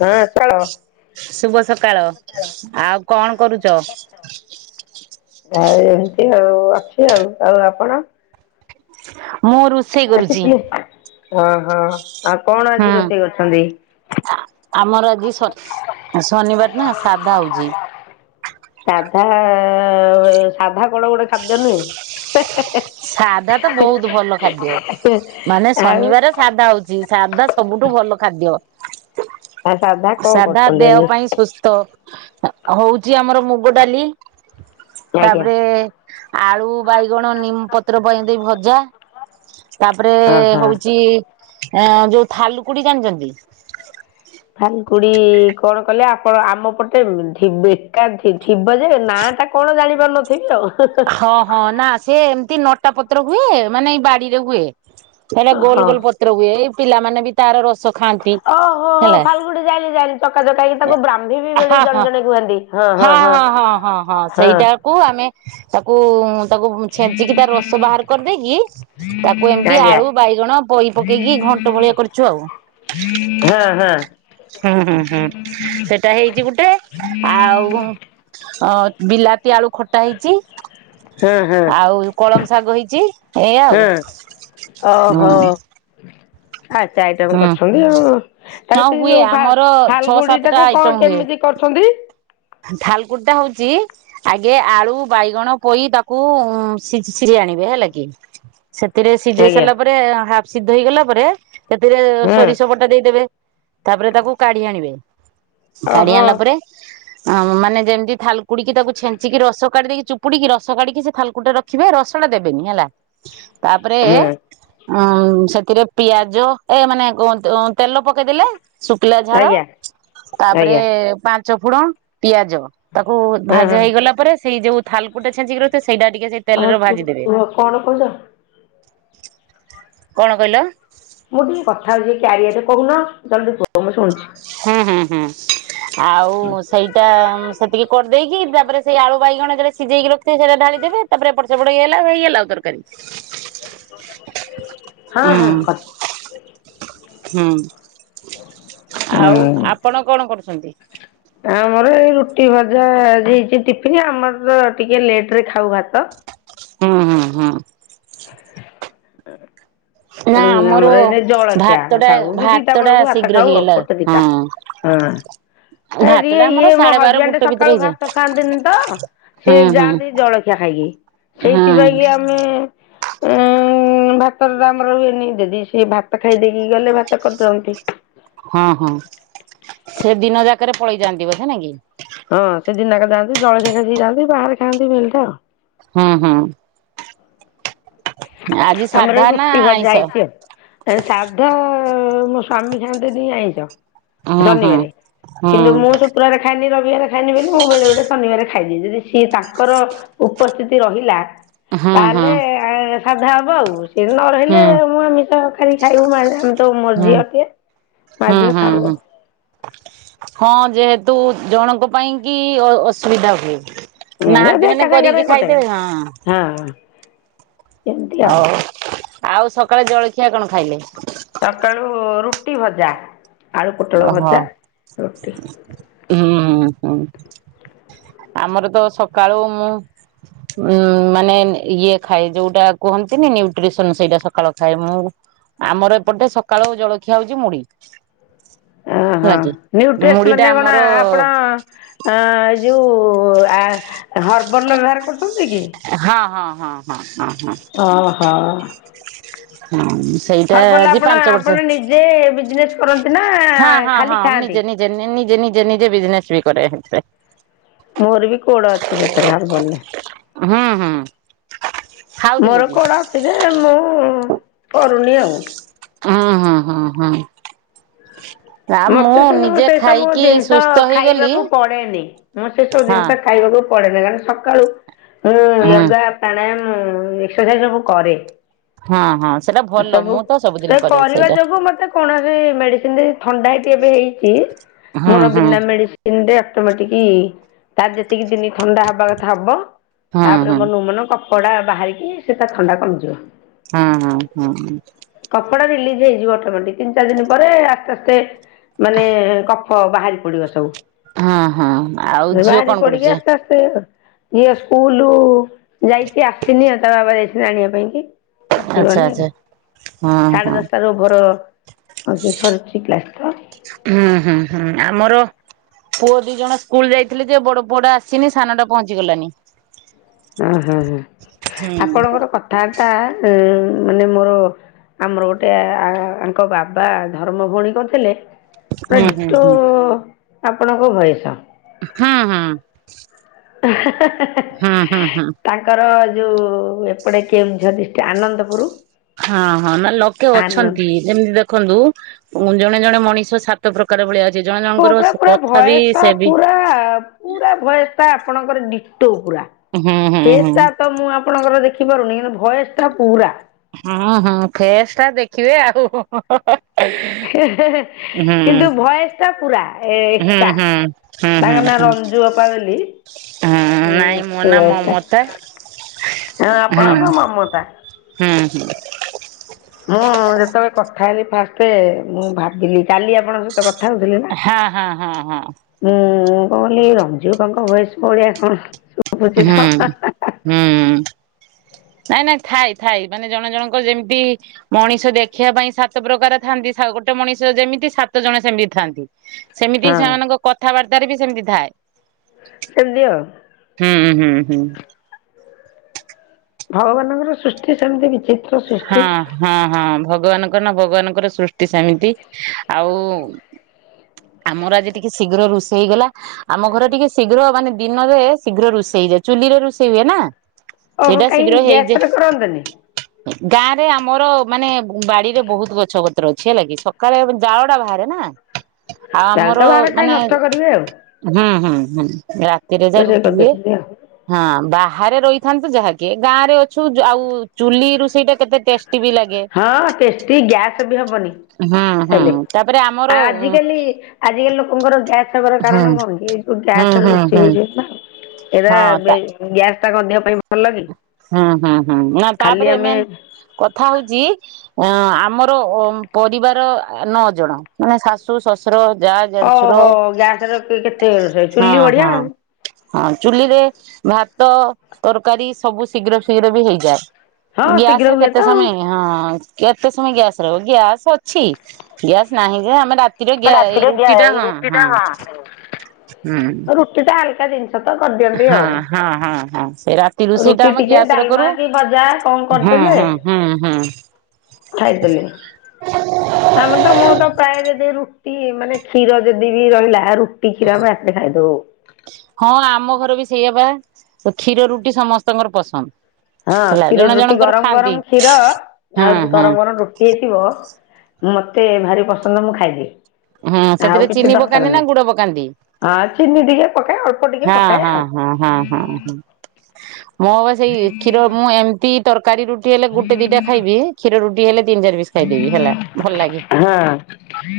ହଁ ସକାଳ ଶୁଭ ସକାଳ ଆଉ କଣ କରୁଛ? ଆଉ ଏମିତି ଆଉ ଅଛି ଆଉ ଆଉ ଆପଣ? ମୁରୁ [inaudible] [unintelligible] ହଁ ହଁ ଆଉ କଣ ଆଜି ରୋଷେଇ କରିଛନ୍ତି? ଆ ଆମର ଆଜି ଶ ଶନିବାର ନା ସାଧା ହଉଛି। ସାଧା ସାଧା କଣ ଗୋଟେ ଖାଦ୍ୟ ନୁହେଁ। ସାଧା ତ ବହୁତ ଭଲ ଖାଦ୍ୟ ମାନେ ଆଉ ଶନିବାର ସାଧା ହଉଛି। ସାଧା ସବୁଠୁ ଭଲ ଖାଦ୍ୟ। ଆଉ ସାଧା କଣ ସାଧା କରୁଛନ୍ତି ଆଜି? ଦେହ ପାଇଁ ସୁସ୍ଥ। ହଉଛି ଆମର ମୁଗ ଡାଲି ଆଜ୍ଞା ତାପରେ ଆଳୁ ବାଇଗଣ ନିମ ପତ୍ର ପକେଇଦେଇ ଭଜା ତାପରେ ଓହୋ। ହଉଛି। ଏ ଯୋଉ ଥାଲୁକୁଡି ଜାଣିଛନ୍ତି? ଥାଲୁକୁଡ଼ି କଣ କଲେ ଆପଣ ଆମପଟେ ଥି ବେକା ଥିବ ଯେ ନା ଟା କଣ ଜାଣିପାରୁନଥିବି ଆଉ। ହଁ ହଁ ନା ସେ ଏମତି ନଟା ପତ୍ର ହୁଏ ମାନେ ଏଇ ବାଡିରେ ହୁଏ। ଏଡ଼େ ଗୋଲ ହଁ ଗୋଲ ପତ୍ର ହୁଏ ଏଇ ପିଲାମାନେ ବି ତାର ରସ ଖାଆନ୍ତି। ଓହୋ ହୋ ହେଲା ଥାଲୁକୁଡି ଯାଇଁଲିି ଯାଇଁଲି ଚକା ଚକା ହେଇକି ତାକୁ ବ୍ରାହ୍ମୀ ବି ବୋଲି ହଁ ଜଣେ ହଁ। ଜଣେ କୁହନ୍ତି। ହଁ ହଁ ହଁ ହଁ ହଁ ସେଇଟାକୁ ଆମେ ତାକୁ ତାକୁ ଛେଚିକି ତାର ରସ ବାହାର କରିଦେଇକି ତାକୁ ଏମିତି ଆଜ୍ଞା ଆଳୁ ବାଇଗଣ ପୋଇ ପକେଇକି ଘଣ୍ଟ ଭଳିଆ କରିଛୁ ଆଉ। ହଁ ହଁ। ହୁଁ ହୁଁ ହୁଁ ସେଇଟା ହେଇଛି ଗୋଟେ ଆଉ ଅ ବିଲାତି ଆଳୁ ଖଟା ହେଇଛି। ହଁ ହଁ ଆଉ କଳମ ଶାଗ ହେଇଛି। ଏଇଆ ଆଉ। ହୁଁ ହୁଁ ଓହୋ ଆ ଏତେ ଆଇଟମ ହୁଁ କରିଛନ୍ତି ଆଉ। ଆରେ ହଁ ସେ ହୁଏ ଯୋଉ ଆମର ଛଅ ଫାଲଗୁଡି ସାତଟା ଟାକୁ କଣ କେମିତି କରୁଛନ୍ତି? ଥାଲୁକୁଡ଼ିଟା ହଉଛି। ଆଗେ ଆଳୁ, ବାଇଗଣ, ପୋଇ, ତାକୁ ସିଝି ସିଝେଇ ଆଣିବେ ହେଲା କି। ସେଥିରେ ସିଝେଇ ଆଜ୍ଞା ସାରିଲା ପରେ ହାଫ ସିଧ ହେଇଗଲା ପରେ ସେଥିରେ ହଁ ସୋରିଷ ବଟା ଦେଇଦେବେ, ତାପରେ ତାକୁ କାଢି ଆଣିବେ, କାଢି ଓହୋ ଆଣିଲା ପରେ ମାନେ ଯେମିତି ଥାଲକୁଡିକି ତାକୁ ଛେଞ୍ଚିକି ରସ କାଢି ଦେଇକି ଚୁପଡିକି ରସ କାଢିକି ସେ ଥାଲୁକୁଡ଼ି ଟା ରଖ ରଖିବେ ରସଟା ଦେବେନି ହେଲା ତାପରେ ହଁ ସେଥିରେ ପିଆଜ ଏ ମାନେ କ ତେଲ ପକେଇଦେଲେ, ଶୁଖିଲା ଝାଳ ଆଜ୍ଞା ତାପରେ ଆଜ୍ଞା ପାଞ୍ଚ ଚକୁଣ, ପିଆଜ ତାକୁ ହଁ ଭାଯା ହଁ ହେଇଗଲା ପରେ ସେଇ ଯୋଉ ଥାାଲକୁଡି ଟା ଛେଚିକି ରଖିଥିବେ ସେଇଟା ଟିକେ ସେଇ ତେଲରେ ଆଉ ଭାଜିଦେବେ। କୁହ କଣ କହୁଛ? କଣ କହିଲ? ମୁଁ ଟିକେ କଥା ହଉଛି, କାରିୟାରେ କହୁନ ଜଲଦି କୁହ ମୁଁ ଶୁଣୁଛି ହୁଁ ହୁଁ ହୁଁ ଆଉ ସେଇଟା ସେତିକି କରିଦେଇକି, ତାପରେ ସେଇ ଆଳୁ, ବାଇଗଣ ଯେତେବେଳେ ସିଝେଇକି ରଖିଥିବେ ସେଇଟା ଢାଳି ଦେବେ ତାପରେ ଏପଟ ସେପଟ ହେଇଗଲା ହେଇଗଲା ତରକାରୀ [inaudible] ହଁ ହଁ। ହୁଁ ଆଉ ହୁଁ ଆପଣ କଣ କରୁଛନ୍ତି? ଆମର ଏଇ ରୁଟି ଭଜା ଆଜି ହେଇଛି ଟିଫିନ୍ ଆମର ତ ଟିକେ ଲେଟରେ ଖାଉ ଭାତ ହୁଁ ହୁଁ ହୁଁ। [inaudible] ଆମର ଏଇନେ ଜଳଖିଆ ଭାତ ଟା ଖାଉ କି ଭାତ ଦିଟା ଟା ବେଳକୁ ଭାତ ଶୀଘ୍ର ଖାଉ ଆଉ ହେଇଗଲା। ଗୋଟେ ଦିଟା। ହଁ। ହଁ। ଏ ଭାତ ଟିକେ ଟା ଆମର ଇଏ ମୋ ସାଢେ ବାର ହଜବେଣ୍ଡ ଗୋଟେ ଭିତରେ ସକାଳୁ ହେଇଯାଏ। ଭାତ ଖାଆନ୍ତିନି ତ ସିଏ ହୁଁ ହୁଁ। ଯାଆନ୍ତି ଜଳଖି ଖାଇକି ହଁ। ସେଇଥିପାଇଁକି ଆମେ ଉ ଭାତର ଆମର ହୁଏନି ଜଦି ସିଏ ଭାତ ଖାଇ ଦେଇେକି ଗଲେ ଭାତ କରିଦିଅନ୍ତି ହଁ ହଁ ସେ ଦିନ ଯାକରେ ପଳେଇଯାଆନ୍ତିି ବଧେ ନାଇଁକି। ହଁ ସେ ଦିନଯାକ ଯାନ୍ତି ଜଳଖିଆ ଖାଇ ଦେଇ ଯାଆନ୍ତି ବାହାରେ ଖାଆନ୍ତି ମିଲଟା ହୁଁ ହୁଁ ଆଜି ସାଧା ଆମର ନା ରୁଟି ଭଜା ଆଇଁଷ? ହେଇଛି। ଏଣେ ସାଧ ମୋ ସ୍ଵାମୀ ଖାଆନ୍ତିନି ଆଇଁସ। ହୁଁ ହୁଁ। ଶନିବାର ହୁଁ କିନ୍ତୁ ମୁଁ ଶୁ କ୍ରବାର ଖାଏନି, ରବିବାର ଖାଏନି ବୋଲି ମୁଁ ବେଳେବେଳେ ଶନିବାର ଖାଇଦିଏ, ଯଦି ସିଏ ତାଙ୍କର ଉପସ୍ଥିତି ରହିଲା ହୁଁ ହୁଁ ହୁଁ ତାହେଲେ ସାଧା ହବ ଆଉ, ସିଏ ନ ହୁଁ। ରହିଲେ ମୁଁ ଆମଷ ଆଜି ଖାଇବୁ ଆମେ ତ ମୋ ହୁଁ ଝିଅ ଟିଏ ମା ହୁଁ ଝିଅ ଖାଉ ହୁଁ ଆଉ। ହଁ ଯେହେତୁ ଜଣଙ୍କ ପାଇଁ କି ଅସୁବିଧା ହୁଏ। ହୁଁ ନାହାନ୍ତି ଏକା ମାନେ ସାଙ୍ଗରେ କରିକି ଗୋଟେ ଖାଇଦେବେ, ହଁ। ହଁ। ଏମିତି ଆଉ। ହଉ ଆଉ ସକାଳେ ଜଳଖିଆ କଣ ଖାଇଲେ? ସକାଳୁ ରୁଟି ଭଜା, ଆଳୁ ପୋଟଳ ଓହୋ ଭଜା ରୁଟି। ହୁଁ ହୁଁ। ଆମର ତ ସକାଳୁ ମୁଁ ଉ ମାନେ ଇଏ ଖାଏ ଯୋଉଟା କୁହନ୍ତିନି ନ୍ୟୁଟ୍ରିସନ ସେଇଟା ସକାଳ ଖାଏ ମୁଁ। ଆମର ଏପଟେ ସକାଳୁ ଜଳଖିଆ ହଉଛି ମୁଡ଼ି। ଆଁ ହଁ ନ୍ୟୁଟ୍ରେସ ମାନେ କଣ ଆପଣ ହଁ ଏଇ ଯୋଉ ଆ ହବ୍ରଲ ର ବ୍ୟବହାର କରୁଛନ୍ତି କି? ହଁ ହଁ ହଁ ହଁ ହଁ ହଁ। ଓ ହ। ହଁ ସେଇଟା ଆଜି ପାଞ୍ଚ ବର୍ଷ ଯେ ବିଜନେସ୍ କରନ୍ତି, ନା ହଁ ହଁ ଖାଲି ହଁ ମୁଁ ଖାଆନ୍ତି। ନିଜେ ନିଜେ ନିଜେ ନିଜେ ବିଜନେସ ବି କରେ ହେଥିପାଇଁ। ମୋର ବି କୋଡ ଅଛି ସେଥିରେ ହର୍ବାଲ ରେ। ହୁଁ ହୁଁ ଖାଉଥିଲେ କି? ସେଜେ ମୁଁ କରୁନି ଆଉ। ହଁ ହଁ ହଁ ହୁଁ। ନା ମୁଁ ମତେ ସେ ନିଜେ ସେସବୁ ଖାଇକି ଜିନିଷ ସୁସ୍ଥ ହେଇଗଲି ଖାଇବାକୁ ପଡେନି, ମୁଁ ସେ ସବୁ ହଁ ଜିନିଷ ଖାଇବାକୁ ପଡେନି, କାର ସକାଳୁ ମୁଁ ହୁଁ ୟୋଗା ପ୍ରାଣାୟାମ ଏକ୍ସରସାଇଜ ସବୁ କରେ। ହଁ ହଁ ସେଇଟା ଭଲ ଏସବୁ, ମୁଁ ତ ସବୁଦିନ ସେ କରେ କରିବା ସେଇଟା ଯୋଗୁ ମତେ କୌଣସି ମେଡିସିନ ଦେଇ ଥଣ୍ଡା କେବେ ହେଇଛି ହୁଁ ମୋର ହୁଁ ବିନା ମେଡିସିନ ତିନି ଦେ ଅଟୋମେଟିକ ତାର ଯେତିକି ଦିନ ଥଣ୍ଡା ହବା କଥା ହବ। ହୁଁ ତାପରେ ହୁଁ ମନକୁ ମନ କପଡ଼ା ବାହାରିକି ସେ ତା ଥଣ୍ଡା କମିଯିବ। ହଁ ହଁ ହୁଁଁ ଉଁ। କପଡା ରିଲିଜ ହେଇଯିବ ଅଟୋମେଟିକ ତିନି ଚାରି ଦିନ ପରେ ଆସ୍ତେ ଆସ୍ତେ ମାନେ କଫ ବାହାରି ପଡିବ ସବୁ। ହଁ ହଁ ଆଉ ଝିଅ ବାହାରି କଣ ପଡିକି କରୁଛି? ଆସ୍ତେ ଝିଅ ସ୍କୁଲ ଯାଇଛି ଆସିନି ତା ବାବା ଯାଇଛନ୍ତି ଆଣିବା ପାଇଁ କି। ସିଏ ଆଚ୍ଛା ଗଲେ, ଆଚ୍ଛା। ହଁ ସାଢ଼େ ହଁ ଦଶଟାରୁ ଭର ସେ ସରଛି ପ୍ଲାଷ୍ଟର। ହୁଁ ହୁଁ ହୁଁ ଆମର ପୁଅ ଦି ଜଣ ସ୍କୁଲ ଯାଇଥିଲେ ଯେ ବଡ ପୁଅଟା ଆସିନି ସାନଟା ପହଞ୍ଚିଗଲାଣି। ଉଁ ହୁଁ ହୁଁ ହୁଁ। ଆପଣଙ୍କର କଥାବାର୍ତ୍ତା ଉ ମାନେ ମୋର ଆମର ଗୋଟେ ଆଙ୍କ ବାବା ଧରମ ଭଉଣୀ କରିଥିଲେ ହୁଁ ପୁରା ହୁଁ ହୁଁ ହୁଁ ଡିଟୋ ହୁଁ। ଆପଣଙ୍କ ଭଏସ। ହଁ ହଁ। ହେଁ ହେଁ ହେଁ ତା ହୁଁ ତାଙ୍କର ଯୋଉ ଏପଟେ କେଉଁଝର ଡିଷ୍ଟ ଆନନ୍ଦପୁରୁ ହଁ ହଁ ନା ଲୋକେ ଅଛନ୍ତି ଯେମିତି ଦେଖନ୍ତୁ ଜଣେ ଜଣେ ମଣିଷ ସା ତ ପ୍ରକାର ଭଳିଆ ଅଛି ଜଣ ହଁ ଜଣଙ୍କର ପୁରା ପୁରା କଥା ବି ଭଏସ ଟା ସେ ବି ପୁରା ପୁରା ଭଏସ୍ ଟା ଆପଣଙ୍କର ଡିଟୋ ପୁରା, ହୁଁ ହୁଁ ଫେସ୍ ହୁଁ ଟା ତ ମୁଁ ଆପଣଙ୍କର ଦେଖି ପାରୁନି କିନ୍ତୁ ଭଏସଟା ପୁରା। ହଁ ହଁ ଫେସ୍ ଟା ଦେଖିବେ ଆହୁ ହୁ। ହଁ ହଁ ହଁ। ହେ ହେ ହେ କିନ୍ତୁ ଭଏସ୍‌ଟା ପୁରା। ଏ ହୁଁ ହୁଁ ଏକା ହୁଁ ହୁଁ ତାଙ୍କ ହୁଁ। ନାଁ ରଞ୍ଜୁ ଅପା ବୋଲି। ଅଁ ସୁଅଷ୍ଟା ହଁ ଆପଣଙ୍କ ମମତା। ହୁଁ। ହଁ ଯେତେବେଳେ କଥା ହେଲି ଫାଷ୍ଟ ମୁଁ ଭାବିଲି କାଲି ଆପଣ ସ ତେ କଥା ହଉଥିଲେ ନା। ହଁ ହଁ ହଁ ହଁ ମୁଁ କହିଲି ରଞ୍ଜୁଆପାଙ୍କ ଭଏସ୍‌ ଭଳିଆ କଣ ଶୁ ହୁଁ ହୁଁ। ନାଇଁ ନାଇଁ ଥାଇ ଥାଇ ମାନେ ଜଣ ଜଣଙ୍କ ଯେମତି ମଣିଷ ଦେଖିଆ ପାଇଁ ସାତ ପ୍ରକାର ଥାନ୍ତି ସା ଗୋଟେ ମଣିଷ ଯେମିତି ସାତ ଜଣ ସେମିତି ଥାଆନ୍ତି। ସେମିତି ହଁ ସେମାନଙ୍କ କଥାବାର୍ତ୍ତାରେ ବି ସେମିତି ଥାଏ। ସେମତି ଆଉ। ହୁଁ ହୁଁ ହୁଁ। ଭଗବାନଙ୍କର ସୃଷ୍ଟି ସେମତି କିଛି ହଁ ହଁ ହଁ ଭଗବାନଙ୍କର ନା ଭଗବାନଙ୍କର ସୃଷ୍ଟି ସେମିତି ଆଉ ଆମର ଆଜି ଟିକେ ଶୀଘ୍ର ରୁଷେଇ ଗଲା। ଆମ ଘର ଟିକେ ଶୀଘ୍ର ମାନେ ଦିନରେ ଶୀଘ୍ର ରୁଷେଇ ଯାଏ ଚୁଲିରେ ରୁଷେଇ ହୁଏ ନା। ଅହ ସେଇଟା କାଇଁ ଶୀଘ୍ର ହେଇଯାଏ ଗ୍ୟାସରେ କରନ୍ତନି? ଗାଁ ରେ ଆମର ମାନେ ବ ବାଡିରେ ବହୁତ ଗଛ ପତ୍ର ଅଛି ହେଲା କି ସକାଳେ ଜାଳଟା ବାହାରେ ନା। ଆଉ ତାହେଲେ ଆମର ତ ବାହାରେ କାହିଁ ମାନେ ନଷ୍ଟ କରିବେ ଆଉ ହାଁ ହାଁ ହାଁ ରାତିରେ ଯା ରୋଷେଇ ରୁଟି ହୁଏ। କରିଦଉଛନ୍ତି ଆଉ। ହଁ ବାହାରେ ରହିଥାନ୍ତୁ ଯାହାକି ଗାଁ ରେ ଅଛୁ ଯା ଆଉ ଚୁଲି ରୁଷେଇ ଟା କେତେ ଟେଷ୍ଟି ବି ଲାଗ୍ ହଁ ଟେଷ୍ଟି ଗ୍ୟାସ ବି ହବନି ହୁଁ ହୁଁ ଖାଇଲେ ତାପରେ ଆମର ଆଜି ହୁଁ କାଲି ଆଜିକାଲି ଲୋକଙ୍କର ଗ୍ୟାସ୍ ହବାର ହୁଁ କାରଣ କଣ କି ଏଇ ଯୋଉ ଗ୍ୟାସରେ ହୁଁ ରୋଷେଇ ହୁଁ ହଉଛି ବୋଲି ନା। ଏଇଟା ହଁ ବେ ତା ଗ୍ୟାସ ଟା କଁ ଦେହ ପାଇଁ ଭଲ କି? ହଁ ହଁ ହଁ ନା ଖାଲି ତାପରେ ଆମେ ମେନ୍ କଥା ହଉଚି ଆଁ ଆମର ଅ ପରିବାର ଆ ନଅ ଜଣ ମାନେ ଶାଶ୍ ଶୁ ଶଶୁର ଯାଆ ଦେଢଶୁର ଓହୋ ଗ୍ୟାସ୍ ରେ କେତେ ରୋଷେଇ ହଁ ଚୁଲି ବଢିଆ ହଁ। ଆଉ। ହଁ ଚୁଲିରେ ଭାତ ତରକାରୀ ସବୁ ଶୀଘ୍ର ଶୀଘ୍ର ବି ହେଇଯାଏ। ହଁ ଶୀଘ୍ର ଗ୍ୟାସରେ ହୁଏ କେତେ ତ। ସମେଇ ହଁ କେତେ ସମୟ ଗ୍ୟାସ ରହିବ ଗ୍ୟାସ୍ ଅଛି ଗ୍ୟାସ୍ ନାହିଁ ଯେ ଆମେ ରାତ୍ କିରେ ଗ୍ୟା ଏଇ ରାତିରେ ରୁଟି ଟା ହଁ ରୁଟି ଟା ହଁ ହୁଁ। କେତେ ହାଲକା ଜିନ୍ ସେଟା କରିଦିଅ। ହଁ ହଁ ହଁ ହଁ ସେଇ ରାତ୍ ରାତି ରୋଷେଇଟା ରୁଟି ଆମେ ଟିକେ ଗ୍ୟାସରେ ଡାଲମା କରୁ କି ଭଜା କଣ ହଁ କରିଦେଲେ ହଁ ହଁ ହଁ। ଖାଇଦେଲେ। ଆମେ ତ ମୁଁ ତ ପ୍ରାୟ ଯଦି ରୁଟି ମାନେ କ୍ଷୀର ଯଦି ବି ରହିଲା ରୁ ଟି କ୍ଷୀର ଆମ ରାତିରେ ଖାଇଦବୁ। ହଁ ଆମ ଘର ବି ସେଇଆ ପା ତ କ୍ଷୀର ରୁଟି ସମସ୍ତଙ୍କର ପସନ୍ଦ। ହଁ ହେଲା କ୍ଷୀର ଜଣ ରୁଟି ଜଣଙ୍କର ଗରମ ଖାଆନ୍ତି। ଗରମ କ୍ଷୀର ହୁଁ ଆଉ ରୁ ଵି ହୁଁ ଗରମ ଗରମ ରୁ ହେଇଥିବ ମତେ ଭାରି ପସନ୍ଦ ମୁଁ ଖାଇ ଦିଏ। ହଁ ସେଥିରେ ଚିନି ପକାନ୍ତି ନା ଗୁଡ ପକାନ୍ତି? ହଁ ଚିନି ଟିକେ ପକାଏ ଅଳ୍ପ ଟିକେ ହଁ ପକାଏ ହଁ ଆଉ। ମୋ ବା ସେଇ କ୍ଷୀର ମୁଁ ଏମତି ତରକାରୀ ରୁଟି ହେଲେ ଗୁଟେ ଦିଟା ଖାଇବି କ୍ଷୀର ରୁଟି ହେଲେ ତିନି ଚାରିପିସ୍‌। ଖାଇଦେବି ହେଲା ଭଲ ଲାଗେ ହଁ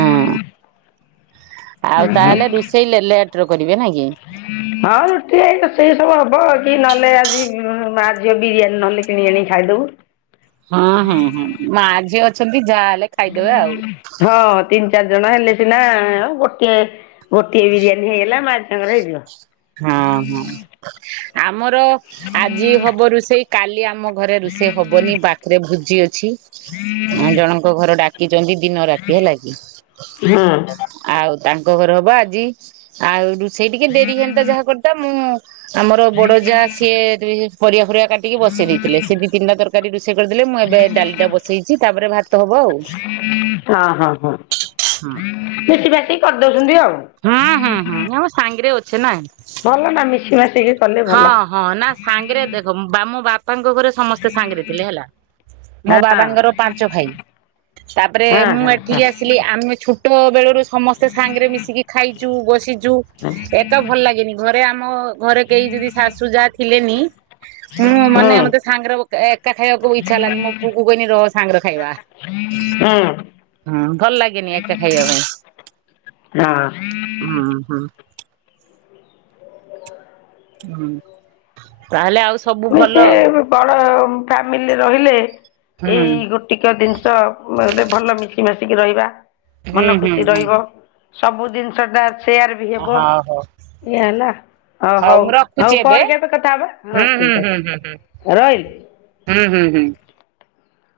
ହଁ। ଆଉ ତାହେଲେ ରୋଷେଇ ଲେ-ଲେଟର କରିବେ ନାଇଁ କି? ହଁ ରୁଟି ସେଇ ସବୁ ହବ କି ନହେଲେ ଆଜି ମାଝିଅ ବିରିୟାନୀ ନହେଲେ କିଣି ଆଣିକି ଖାଇଦବୁ ହଁ ହୁଁ ହୁଁ ମା ଝିଅ ଅଛନ୍ତି ଯାହା ହେଲେ ଖାଇଦେବେ ଆଉ ହଁ ତିନି ଚାରି ଜଣ ହେଲେ ସିନା ଆ ଗୋଟିଏ ଗୋଟିଏ ବିରିୟାନୀ ହେଇଗଲା ମା ତାଙ୍କର ହେଇଯିବ। ହଁ ହଁ ଆମର ଆଜି ହବରୁ ସେଇ କାଲି ଆମ ଘରେ ରୋଷେଇ ହବନି ବାଥଡେ ଭୁଜି ଅଛି। ଆ ଜଣଙ୍କ ଘର ଡାକିଛନ୍ତି ଦିନ ରାତି ହେଲା କି। ହୁଁ ଆଉ ତାଙ୍କ ଘରେ ହବ ଆଜି ଆଉ ରୁଷେଇଟିକେ ଡେରି ହେନତା ଯାହା କରିତା ମୁଁ ଆମର ବଡ ଯା ସିଏ ପରିବା ଫରିବା କାଟିକି ବସେଇ ଦେଇଥିଲେ ସେ ଦି ତିନିଟା ତର ତରକାରୀ ରୋଷେଇ କରିଦେଲେ ମୁଁ ଏବେ ଡାଲି ଟା ବସେଇଛି ତାପରେ ଭାତ ହବ ଆଉ। ହଁ ହଁ ହଁ ହୁଁ ମିଶି ବାଟିକି କରିଦଉଛନ୍ତି ଆଉ। ହୁଁ ହୁଁ ହୁଁ ଆମ ସାଙ୍ଗରେ ଅଛେ ନାଇ। ଭଲ ନା ମିଶି ମାସିକି କଲେ ଭଲ। ହଁ ନା ସାଙ୍ଗରେ ଦେଖ ଆମ ବାପାଙ୍କ ଘରେ ସମସ୍ତେ ସାଙ୍ଗରେ ଥିଲେ ହେଲା ମୋ ହଁ ବାବାଙ୍କର ପାଞ୍ଚ ଭାଇ। ତାପରେ ହଁ ମୁଁ ହଁ ହଁ ଏଠିକି ଆସିଲି ଆମେ ଛ ଟ ବେଳରୁ ସମସ୍ତେ ସାଙ୍ଗରେ ମିଶିକି ଖାଇଛୁ ବସିଛୁ। ତ ଭଲ ଲାଗେନି ଘରେ ଆମ ଘରେ କେହି ଯଦି ଶାଶୁ ଯାହା ଥିଲେନି। ମୁଁ ହୁଁ ମାନେ ମତେ ସାଙ୍ଗର ଏକା ଖାଇବାକୁ ଇଚ୍ଛା ହେଲାନି ମୋ ପୁଅକୁ କହନି ରହ ସାଙ୍ଗର ଖାଇବା। ହଁ ହୁଁ ଭଲ ଲାଗେନି ଏକା ଖାଇବା ପାଇଁ। ହଁ ହଁ ହୁଁ ହୁଁ ତାହେଲେ ଆଉ ସବୁ ଭଲ ଆଉ। ବଡ଼ ଫ୍ୟାମିଲି ରହିଲେ ହୁଁ ଏଇ ଗୋଟେ ଟିକେ ଜିନିଷ ଭଲ ମିଶି ମାଶିକି ରହିବା ହୁଁ ମନ ହୁଁ ଖୁସି ହୁଁ। ରହିବ। ସବୁ ଜିନିଷ ଟା ସେୟାର ବି ହେବ। ହଉ ହଉ ଏଆନା ହଁ ହଉ ମୁଁ ରଖୁଛି ହଉ ଏବେ ପରେ କେବେ କଥା ହେବା ହୁଁ ହଁ ହୁଁ ଠିକ୍। ହୁଁ ହୁଁ ହୁଁ ହୁଁ ହୁଁ